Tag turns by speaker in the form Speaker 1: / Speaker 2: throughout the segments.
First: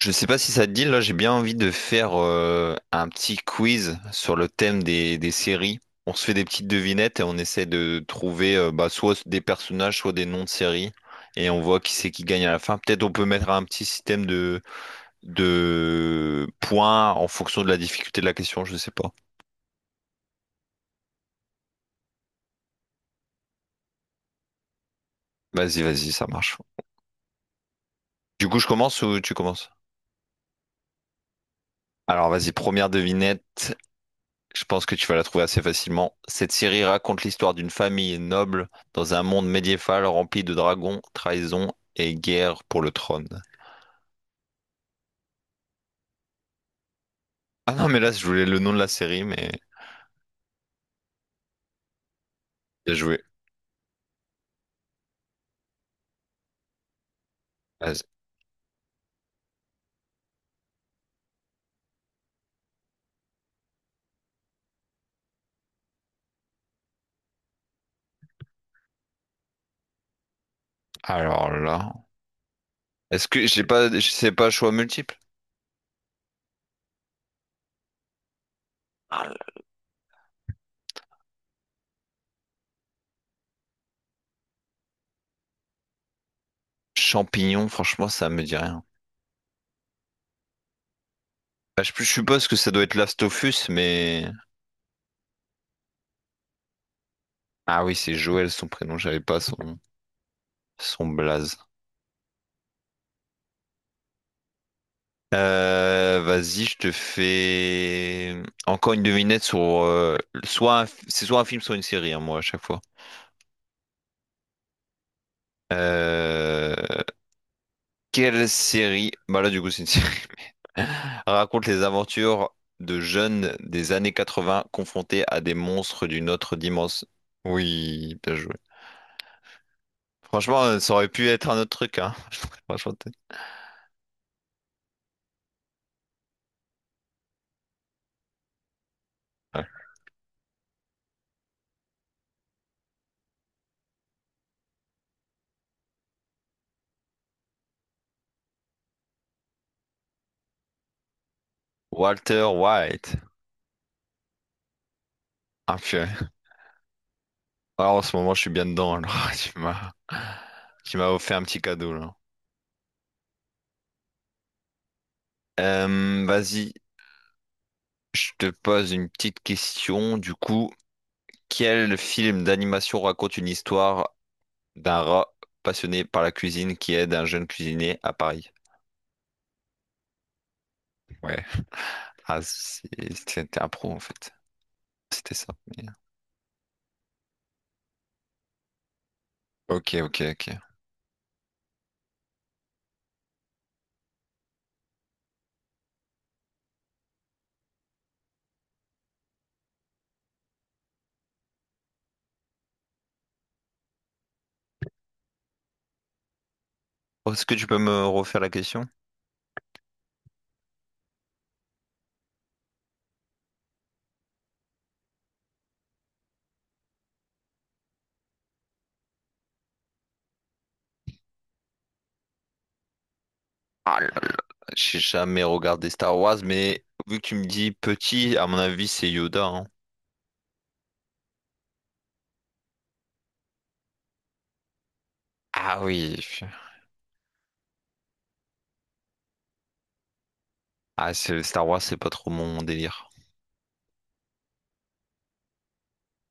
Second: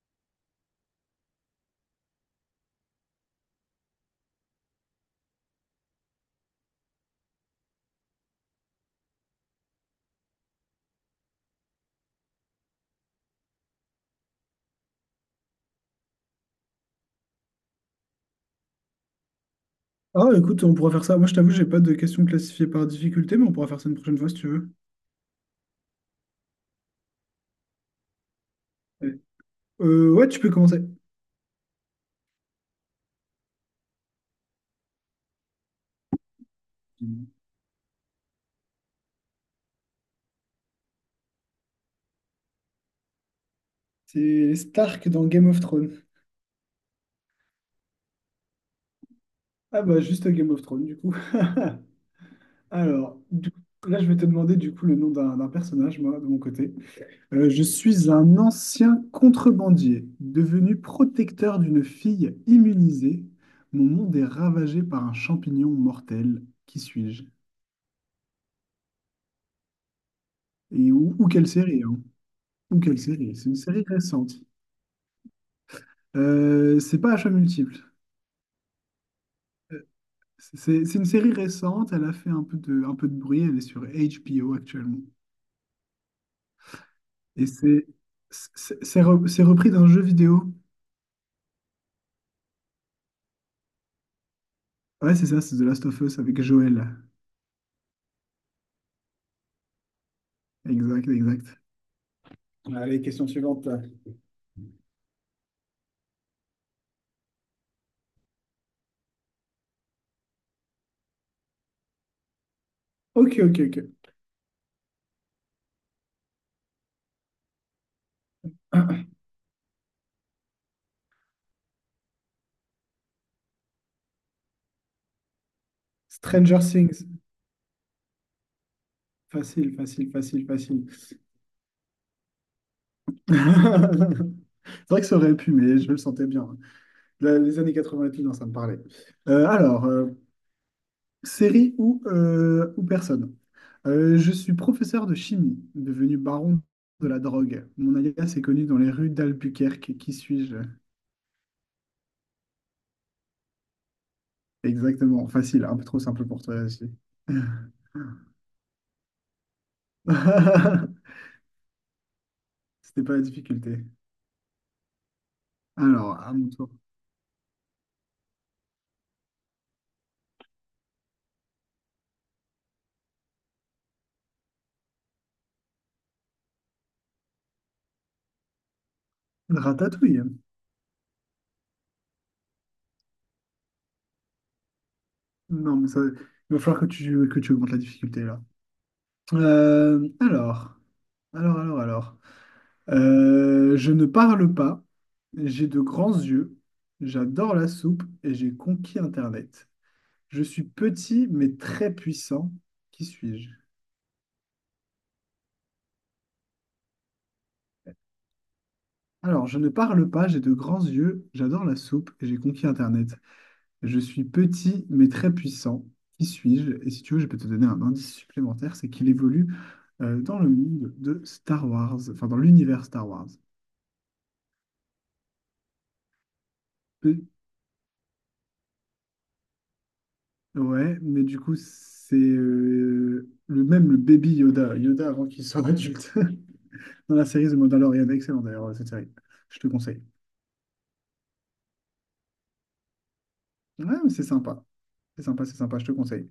Speaker 1: Je sais pas si ça te dit, là j'ai bien envie de faire un petit quiz sur le thème des séries. On se fait des petites devinettes et on essaie de trouver soit des personnages, soit des noms de séries. Et on voit qui c'est qui gagne à la fin. Peut-être on peut mettre un petit système de points en fonction de la difficulté de la question, je sais pas.
Speaker 2: Ah, écoute, on pourra faire ça. Moi, je t'avoue, j'ai pas de questions classifiées par difficulté, mais on pourra faire ça une prochaine fois si tu veux.
Speaker 1: Vas-y, vas-y, ça marche. Du coup, je commence
Speaker 2: Allez.
Speaker 1: ou tu commences?
Speaker 2: Ouais, tu peux commencer.
Speaker 1: Alors vas-y, première devinette. Je pense que tu vas la trouver assez facilement. Cette série raconte l'histoire d'une famille noble dans un monde médiéval rempli de dragons, trahisons et guerre pour le trône.
Speaker 2: C'est Stark dans Game of Thrones.
Speaker 1: Ah non, mais là, je voulais le nom de la série, mais
Speaker 2: Ah bah, juste Game of Thrones, du coup.
Speaker 1: bien
Speaker 2: Alors,
Speaker 1: joué.
Speaker 2: du- Là, je vais te demander, du coup, le nom d'un personnage, moi, de mon côté. Je
Speaker 1: Vas-y.
Speaker 2: suis un ancien contrebandier, devenu protecteur d'une fille immunisée. Mon monde est ravagé par un champignon mortel. Qui suis-je? Ou quelle
Speaker 1: Alors
Speaker 2: série,
Speaker 1: là,
Speaker 2: hein. Ou quelle
Speaker 1: est-ce
Speaker 2: série?
Speaker 1: que
Speaker 2: C'est une
Speaker 1: j'ai
Speaker 2: série
Speaker 1: pas, je sais
Speaker 2: récente.
Speaker 1: pas, choix multiple?
Speaker 2: C'est pas achat multiple.
Speaker 1: Ah, le
Speaker 2: C'est une série récente, elle a fait un peu de bruit, elle est sur HBO actuellement. Et
Speaker 1: champignon, franchement, ça me dit rien.
Speaker 2: c'est repris d'un jeu vidéo.
Speaker 1: Bah, je suppose que ça doit être Last of Us, mais
Speaker 2: Ouais, c'est ça, c'est The Last of Us avec Joel.
Speaker 1: ah oui, c'est Joël son prénom, j'avais pas son
Speaker 2: Exact,
Speaker 1: son blaze.
Speaker 2: exact. Allez, question suivante.
Speaker 1: Vas-y, je te fais encore une devinette sur soit un c'est soit un film, soit une série, hein, moi à chaque fois.
Speaker 2: Ok, ok, ok.
Speaker 1: Euh, quelle série? Bah là, du coup, c'est une série. Raconte les aventures de jeunes des années 80 confrontés à des monstres d'une autre
Speaker 2: Stranger Things.
Speaker 1: dimension. Oui, bien joué.
Speaker 2: Facile, facile, facile,
Speaker 1: Franchement,
Speaker 2: facile.
Speaker 1: ça aurait pu être un autre truc, hein. Franchement,
Speaker 2: C'est vrai que ça aurait pu, mais je le sentais bien. Les années 80 et tout, non, ça me parlait. Euh,
Speaker 1: ouais.
Speaker 2: alors, euh, Série ou, ou personne. Je suis professeur de chimie, devenu baron de la drogue. Mon alias est connu dans les rues d'Albuquerque. Qui suis-je?
Speaker 1: Walter White.
Speaker 2: Exactement. Facile,
Speaker 1: Ah,
Speaker 2: un peu trop
Speaker 1: purée.
Speaker 2: simple pour toi aussi.
Speaker 1: Ah, en ce moment, je suis bien dedans. Alors, tu m'as, tu m'as offert un petit cadeau là.
Speaker 2: C'était pas la difficulté. Alors, à mon tour.
Speaker 1: Vas-y, je te pose une petite question. Du coup, quel film d'animation raconte une histoire d'un rat passionné par la cuisine qui aide un jeune cuisinier à Paris?
Speaker 2: Ratatouille.
Speaker 1: Ouais. Ah, c'est- c'était un pro en fait. C'était ça.
Speaker 2: Non, mais ça, il va falloir que tu augmentes la difficulté là.
Speaker 1: Ok,
Speaker 2: Euh,
Speaker 1: ok, ok.
Speaker 2: alors, alors. Je ne parle pas, j'ai de grands yeux, j'adore la soupe et j'ai conquis Internet. Je suis petit mais très puissant. Qui suis-je?
Speaker 1: Est-ce que tu peux me refaire la question?
Speaker 2: Alors, je ne parle pas, j'ai de grands yeux, j'adore la soupe et j'ai conquis Internet. Je suis petit mais très puissant. Qui suis-je? Et si tu veux, je peux te donner un indice supplémentaire, c'est qu'il évolue dans le monde de Star Wars, enfin dans l'univers Star Wars.
Speaker 1: Ah là là, j'ai jamais regardé Star Wars, mais vu que tu me dis petit, à mon avis, c'est Yoda, hein.
Speaker 2: Ouais, mais du coup, c'est le baby Yoda, Yoda avant qu'il soit
Speaker 1: Ah
Speaker 2: adulte,
Speaker 1: oui.
Speaker 2: dans la série The Mandalorian. Excellent d'ailleurs, cette série. Je te conseille.
Speaker 1: Ah, c'est- Star Wars, c'est pas trop mon délire.
Speaker 2: Ouais, mais c'est sympa. C'est sympa, c'est sympa, je te conseille.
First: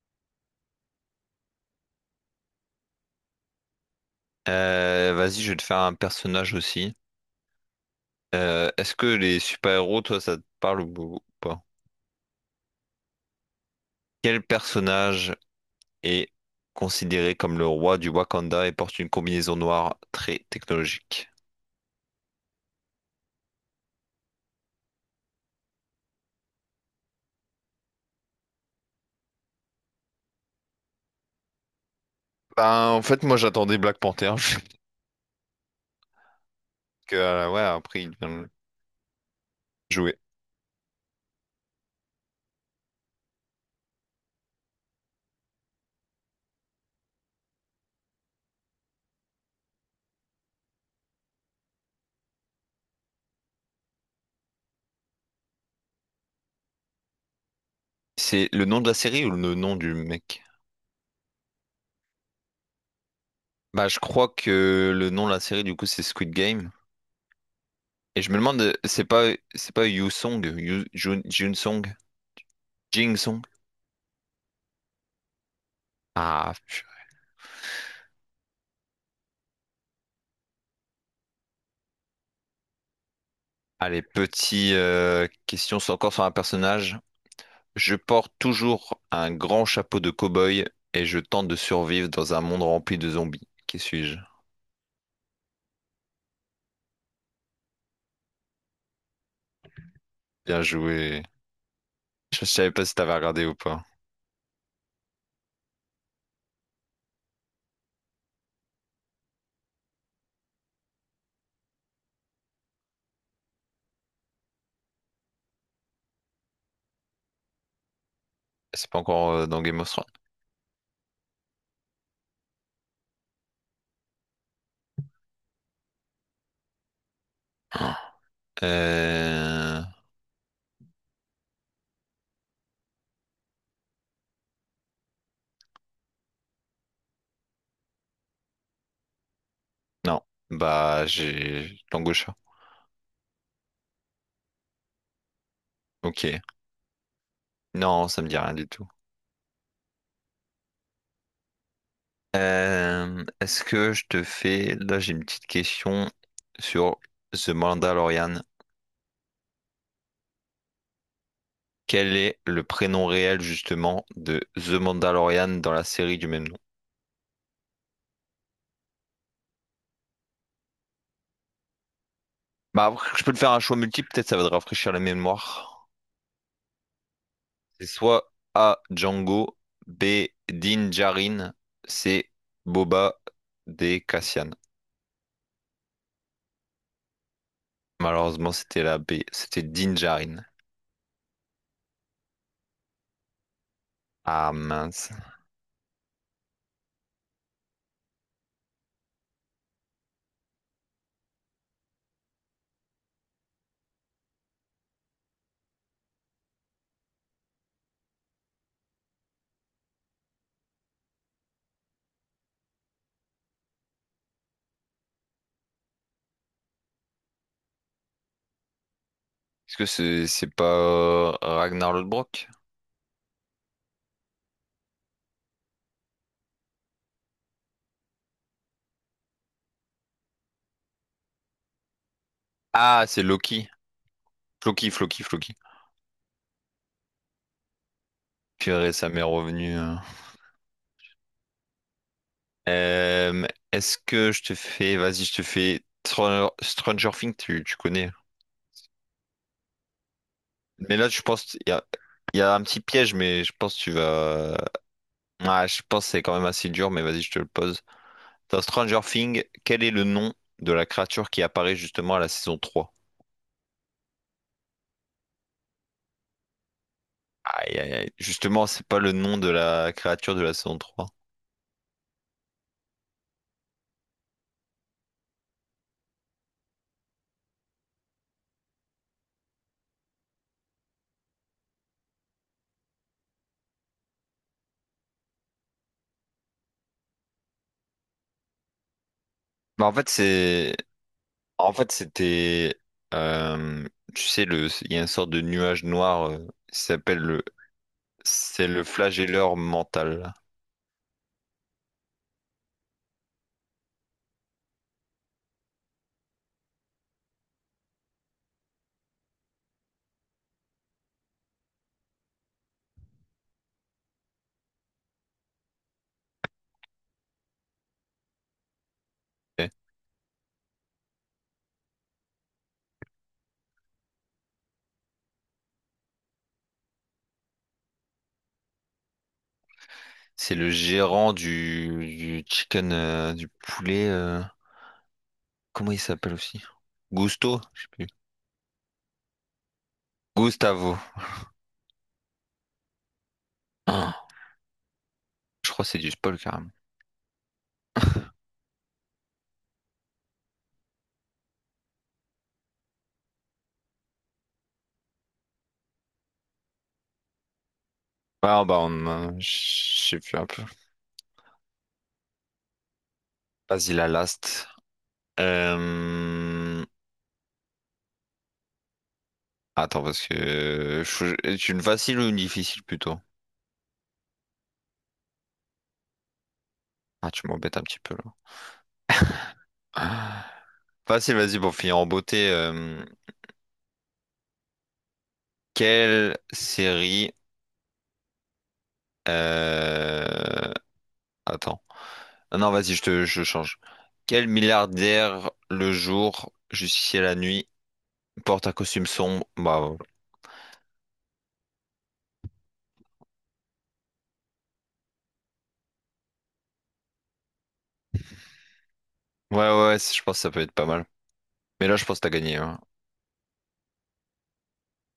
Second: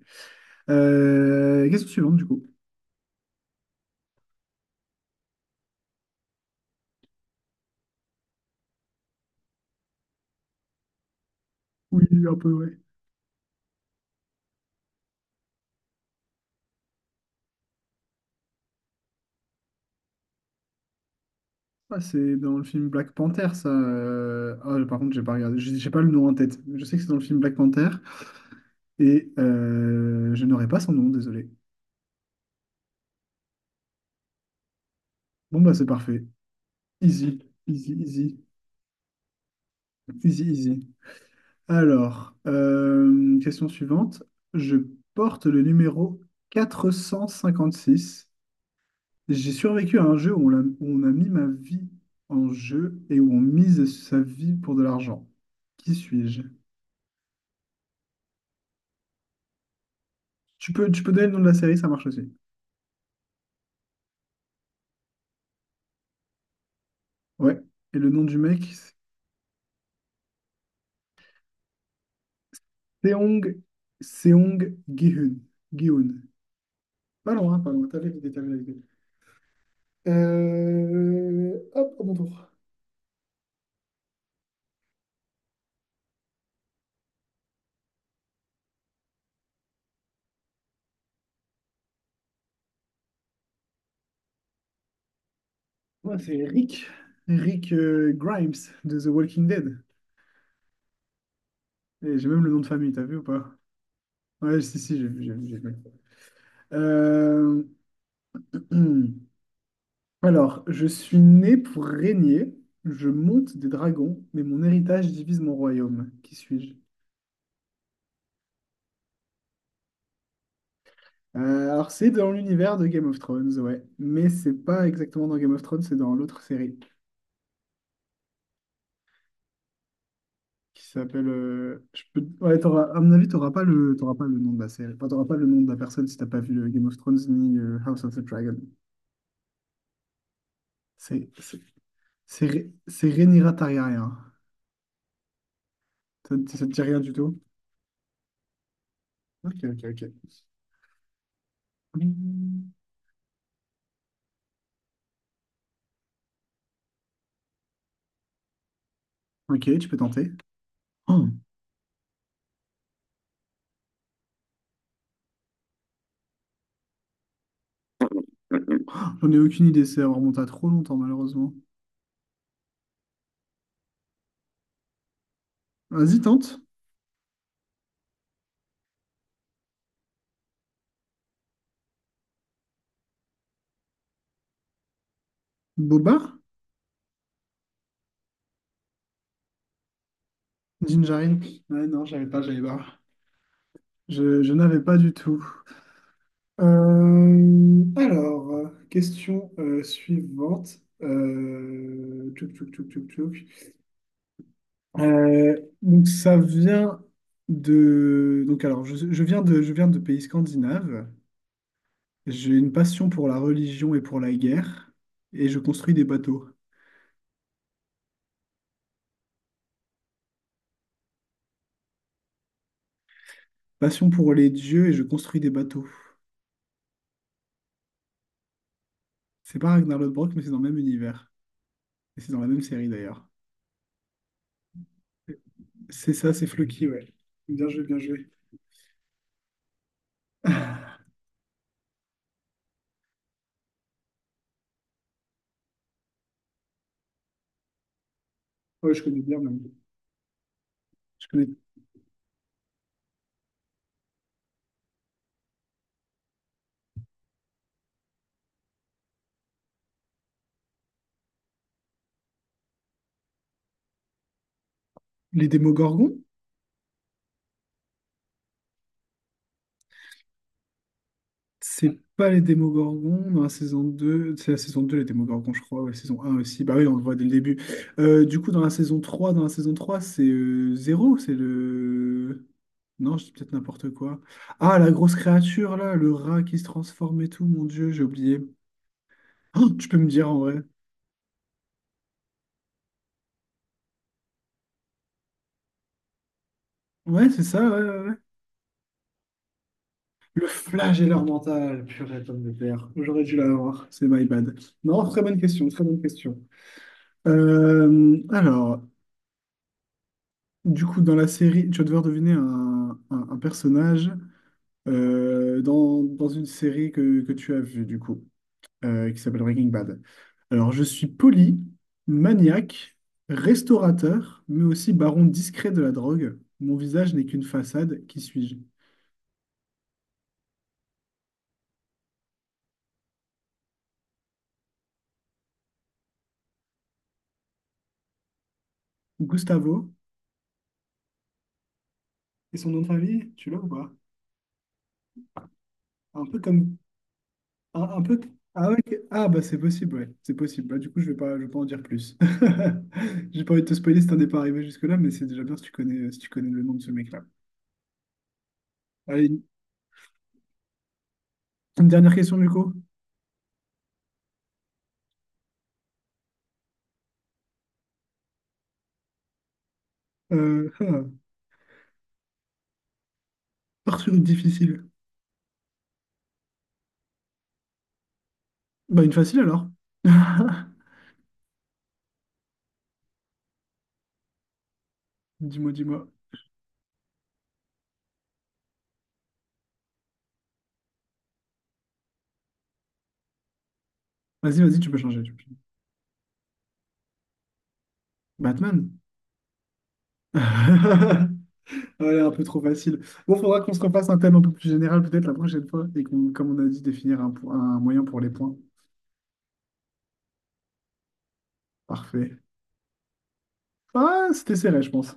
Speaker 2: Question suivante, du coup.
Speaker 1: Vas-y, je vais te faire un personnage aussi. Est-ce que les super-héros, toi, ça te parle ou pas?
Speaker 2: Oui, un peu, ouais.
Speaker 1: Quel personnage est considéré comme le roi du Wakanda et porte une combinaison noire très technologique?
Speaker 2: Ah, c'est dans le film Black Panther, ça. Ah, par contre, j'ai pas regardé, j'ai pas le nom en tête. Je sais que c'est dans le film Black Panther et je n'aurai pas son nom, désolé.
Speaker 1: Ben, en fait, moi, j'attendais Black Panther.
Speaker 2: Bon, bah, c'est parfait.
Speaker 1: Que,
Speaker 2: Easy,
Speaker 1: ouais,
Speaker 2: easy,
Speaker 1: après, il
Speaker 2: easy,
Speaker 1: vient jouer.
Speaker 2: easy, easy. Alors, question suivante. Je porte le numéro 456. J'ai survécu à un jeu où où on a mis ma vie en jeu et où on mise sa vie pour de l'argent. Qui suis-je?
Speaker 1: C'est le nom de la série ou le nom du mec?
Speaker 2: Tu peux donner le nom de la série, ça marche aussi.
Speaker 1: Bah, je crois que le nom de la série, du coup, c'est Squid Game.
Speaker 2: Ouais. Et le
Speaker 1: Et
Speaker 2: nom
Speaker 1: je me
Speaker 2: du mec,
Speaker 1: demande,
Speaker 2: c'est
Speaker 1: c'est pas Yu Song, Yu, Jun, Jun Song, Jing Song?
Speaker 2: Seong, Seong Gi-hun. Gi-hun.
Speaker 1: Ah,
Speaker 2: Pas loin, hein, pas loin. T'avais l'idée, t'avais l'idée. Hop, à mon tour.
Speaker 1: Allez, petite question encore sur un personnage. Je porte toujours un grand chapeau de cow-boy et je tente de survivre dans un monde rempli de zombies. Qui suis-je?
Speaker 2: Moi, c'est Rick. Rick Grimes de The Walking Dead.
Speaker 1: Bien joué.
Speaker 2: Et j'ai même
Speaker 1: Je
Speaker 2: le nom de
Speaker 1: savais pas
Speaker 2: famille,
Speaker 1: si
Speaker 2: t'as
Speaker 1: t'avais
Speaker 2: vu ou
Speaker 1: regardé
Speaker 2: pas?
Speaker 1: ou pas.
Speaker 2: Ouais, si, si, j'ai vu, j'ai vu, j'ai vu. Euh, Alors, je suis né pour régner, je monte des dragons, mais mon héritage divise mon royaume. Qui suis-je?
Speaker 1: C'est pas encore dans Game of Thrones.
Speaker 2: C'est dans l'univers de Game of Thrones, ouais. Mais c'est pas exactement dans Game of Thrones, c'est dans l'autre série
Speaker 1: Euh...
Speaker 2: qui s'appelle. Je peux... Ouais, à mon avis, t'auras pas le nom de la série. Enfin, t'auras pas le nom de la personne si t'as pas vu Game of Thrones ni House of the Dragon.
Speaker 1: Non. Bah,
Speaker 2: C'est c'est-
Speaker 1: j'ai l'angosha.
Speaker 2: c'est Rhaenyra Targaryen.
Speaker 1: Ok.
Speaker 2: Ça ne te dit rien du tout?
Speaker 1: Non, ça me dit rien du tout.
Speaker 2: Ok, ok, ok. Mm.
Speaker 1: Est-ce que je te fais... Là, j'ai une petite question sur The Mandalorian.
Speaker 2: Ok, tu peux tenter. Oh,
Speaker 1: Quel est le prénom réel justement de The Mandalorian dans la série du même nom?
Speaker 2: j'en ai aucune idée, ça remonte à trop longtemps, malheureusement.
Speaker 1: Bah, après, je peux te faire un choix multiple, peut-être ça va te rafraîchir la mémoire.
Speaker 2: Vas-y, tente.
Speaker 1: C'est soit A. Django, B. Din Djarin, C. Boba, D. Cassian.
Speaker 2: Boba?
Speaker 1: Malheureusement, c'était la B, c'était Din Djarin.
Speaker 2: Gingerine? Ouais, non, j'avais pas.
Speaker 1: Ah
Speaker 2: Je n'avais pas
Speaker 1: mince.
Speaker 2: du tout. Question suivante. Tchouk, tchouk, tchouk, tchouk, tchouk. Euh, donc, ça vient de. Donc, alors, je viens je viens de pays scandinaves. J'ai une passion pour la religion et pour la guerre, et je construis des bateaux.
Speaker 1: Est-ce que c'est pas Ragnar Lodbrok?
Speaker 2: Passion pour les dieux et je construis des bateaux. C'est pas Ragnar Lodbrok, mais c'est dans le même univers. Et c'est dans la même série
Speaker 1: Ah, c'est
Speaker 2: d'ailleurs.
Speaker 1: Loki. Floki, Floki, Floki.
Speaker 2: C'est ça, c'est Floki, ouais. Bien joué, bien joué.
Speaker 1: Purée, ça m'est revenu. Euh, est-ce que je te fais, vas-y, je te fais Stranger Things, tu connais.
Speaker 2: Ouais, je connais bien même.
Speaker 1: Mais là, je
Speaker 2: Je connais
Speaker 1: pense, il y a un petit piège, mais je pense que tu vas. Ah, je pense que c'est quand même assez dur, mais vas-y, je te le pose. Dans Stranger Things, quel est le nom de la créature qui apparaît justement à la saison trois.
Speaker 2: les Démogorgons?
Speaker 1: Aïe, aïe, aïe. Justement, c'est pas le nom de la créature de la saison 3.
Speaker 2: C'est pas les Démogorgons dans la saison 2. C'est la saison 2 les Démogorgons, je crois. Ouais, saison un aussi. Bah oui, on le voit dès le début. Dans la saison 3, c'est Zéro. C'est le. Non, je dis peut-être n'importe quoi. Ah, la grosse créature, là, le rat qui se transforme et tout, mon Dieu, j'ai oublié. Oh,
Speaker 1: Bah,
Speaker 2: tu
Speaker 1: en
Speaker 2: peux
Speaker 1: fait,
Speaker 2: me dire en vrai.
Speaker 1: c'est. En fait, c'était. euh, Tu sais, le... il y a une sorte de nuage noir, qui
Speaker 2: Ouais,
Speaker 1: s'appelle
Speaker 2: c'est ça, ouais, ouais, ouais.
Speaker 1: C'est le flagelleur mental.
Speaker 2: Le flagelleur mental, purée, pomme de terre. J'aurais dû l'avoir, c'est my bad. Non, très bonne question, très bonne question. Euh, alors, Du coup, dans la série, tu vas devoir deviner un personnage dans une série que tu as vue, du coup, qui s'appelle Breaking
Speaker 1: Ok.
Speaker 2: Bad. Alors, je suis poli, maniaque, restaurateur, mais aussi baron discret de la drogue. Mon visage n'est qu'une façade, qui suis-je?
Speaker 1: C'est le gérant du chicken, du poulet. Comment il s'appelle aussi? Gusto? Je sais plus.
Speaker 2: Gustavo,
Speaker 1: Gustavo.
Speaker 2: et son nom de famille, tu l'as ou pas?
Speaker 1: Ah, je crois que c'est du
Speaker 2: Un
Speaker 1: spoil
Speaker 2: peu
Speaker 1: carrément.
Speaker 2: comme un peu. Ah, ok. Ah, bah, c'est possible, ouais. C'est possible. Bah, du coup, je vais pas en dire plus. J'ai pas envie de te spoiler si t'en es pas arrivé jusque-là, mais c'est déjà bien si tu connais, si tu connais le nom de ce mec-là. Allez,
Speaker 1: Je sais plus un peu.
Speaker 2: une dernière question, du coup.
Speaker 1: Vas-y la last. Euh, Attends parce que
Speaker 2: Ah,
Speaker 1: est-ce une facile ou une difficile plutôt?
Speaker 2: pars sur une difficile.
Speaker 1: Ah tu m'embêtes un petit peu là.
Speaker 2: Bah, une facile alors.
Speaker 1: Ah. Facile, vas-y pour finir en beauté.
Speaker 2: Dis-moi, dis-moi.
Speaker 1: Quelle série? euh, Attends. Ah non, vas-y, je change. Quel
Speaker 2: Vas-y, vas-y, tu peux changer. Tu peux
Speaker 1: milliardaire
Speaker 2: changer.
Speaker 1: le jour, justicier la nuit, porte un
Speaker 2: Batman.
Speaker 1: costume sombre? Bah, ouais,
Speaker 2: Ouais, un peu trop facile. Bon, faudra qu'on se refasse un thème un peu plus général peut-être la prochaine fois et comme on a dit, définir un moyen pour les points.
Speaker 1: ouais, je pense que ça peut être pas mal. Mais là, je pense que t'as
Speaker 2: Parfait.
Speaker 1: gagné. Hein.
Speaker 2: Ah, c'était serré, je pense.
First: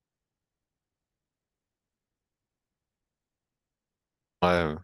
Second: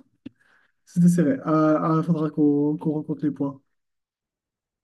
Speaker 2: C'était serré. Il faudra qu'on rencontre les points.
Speaker 1: Ouais, ouais.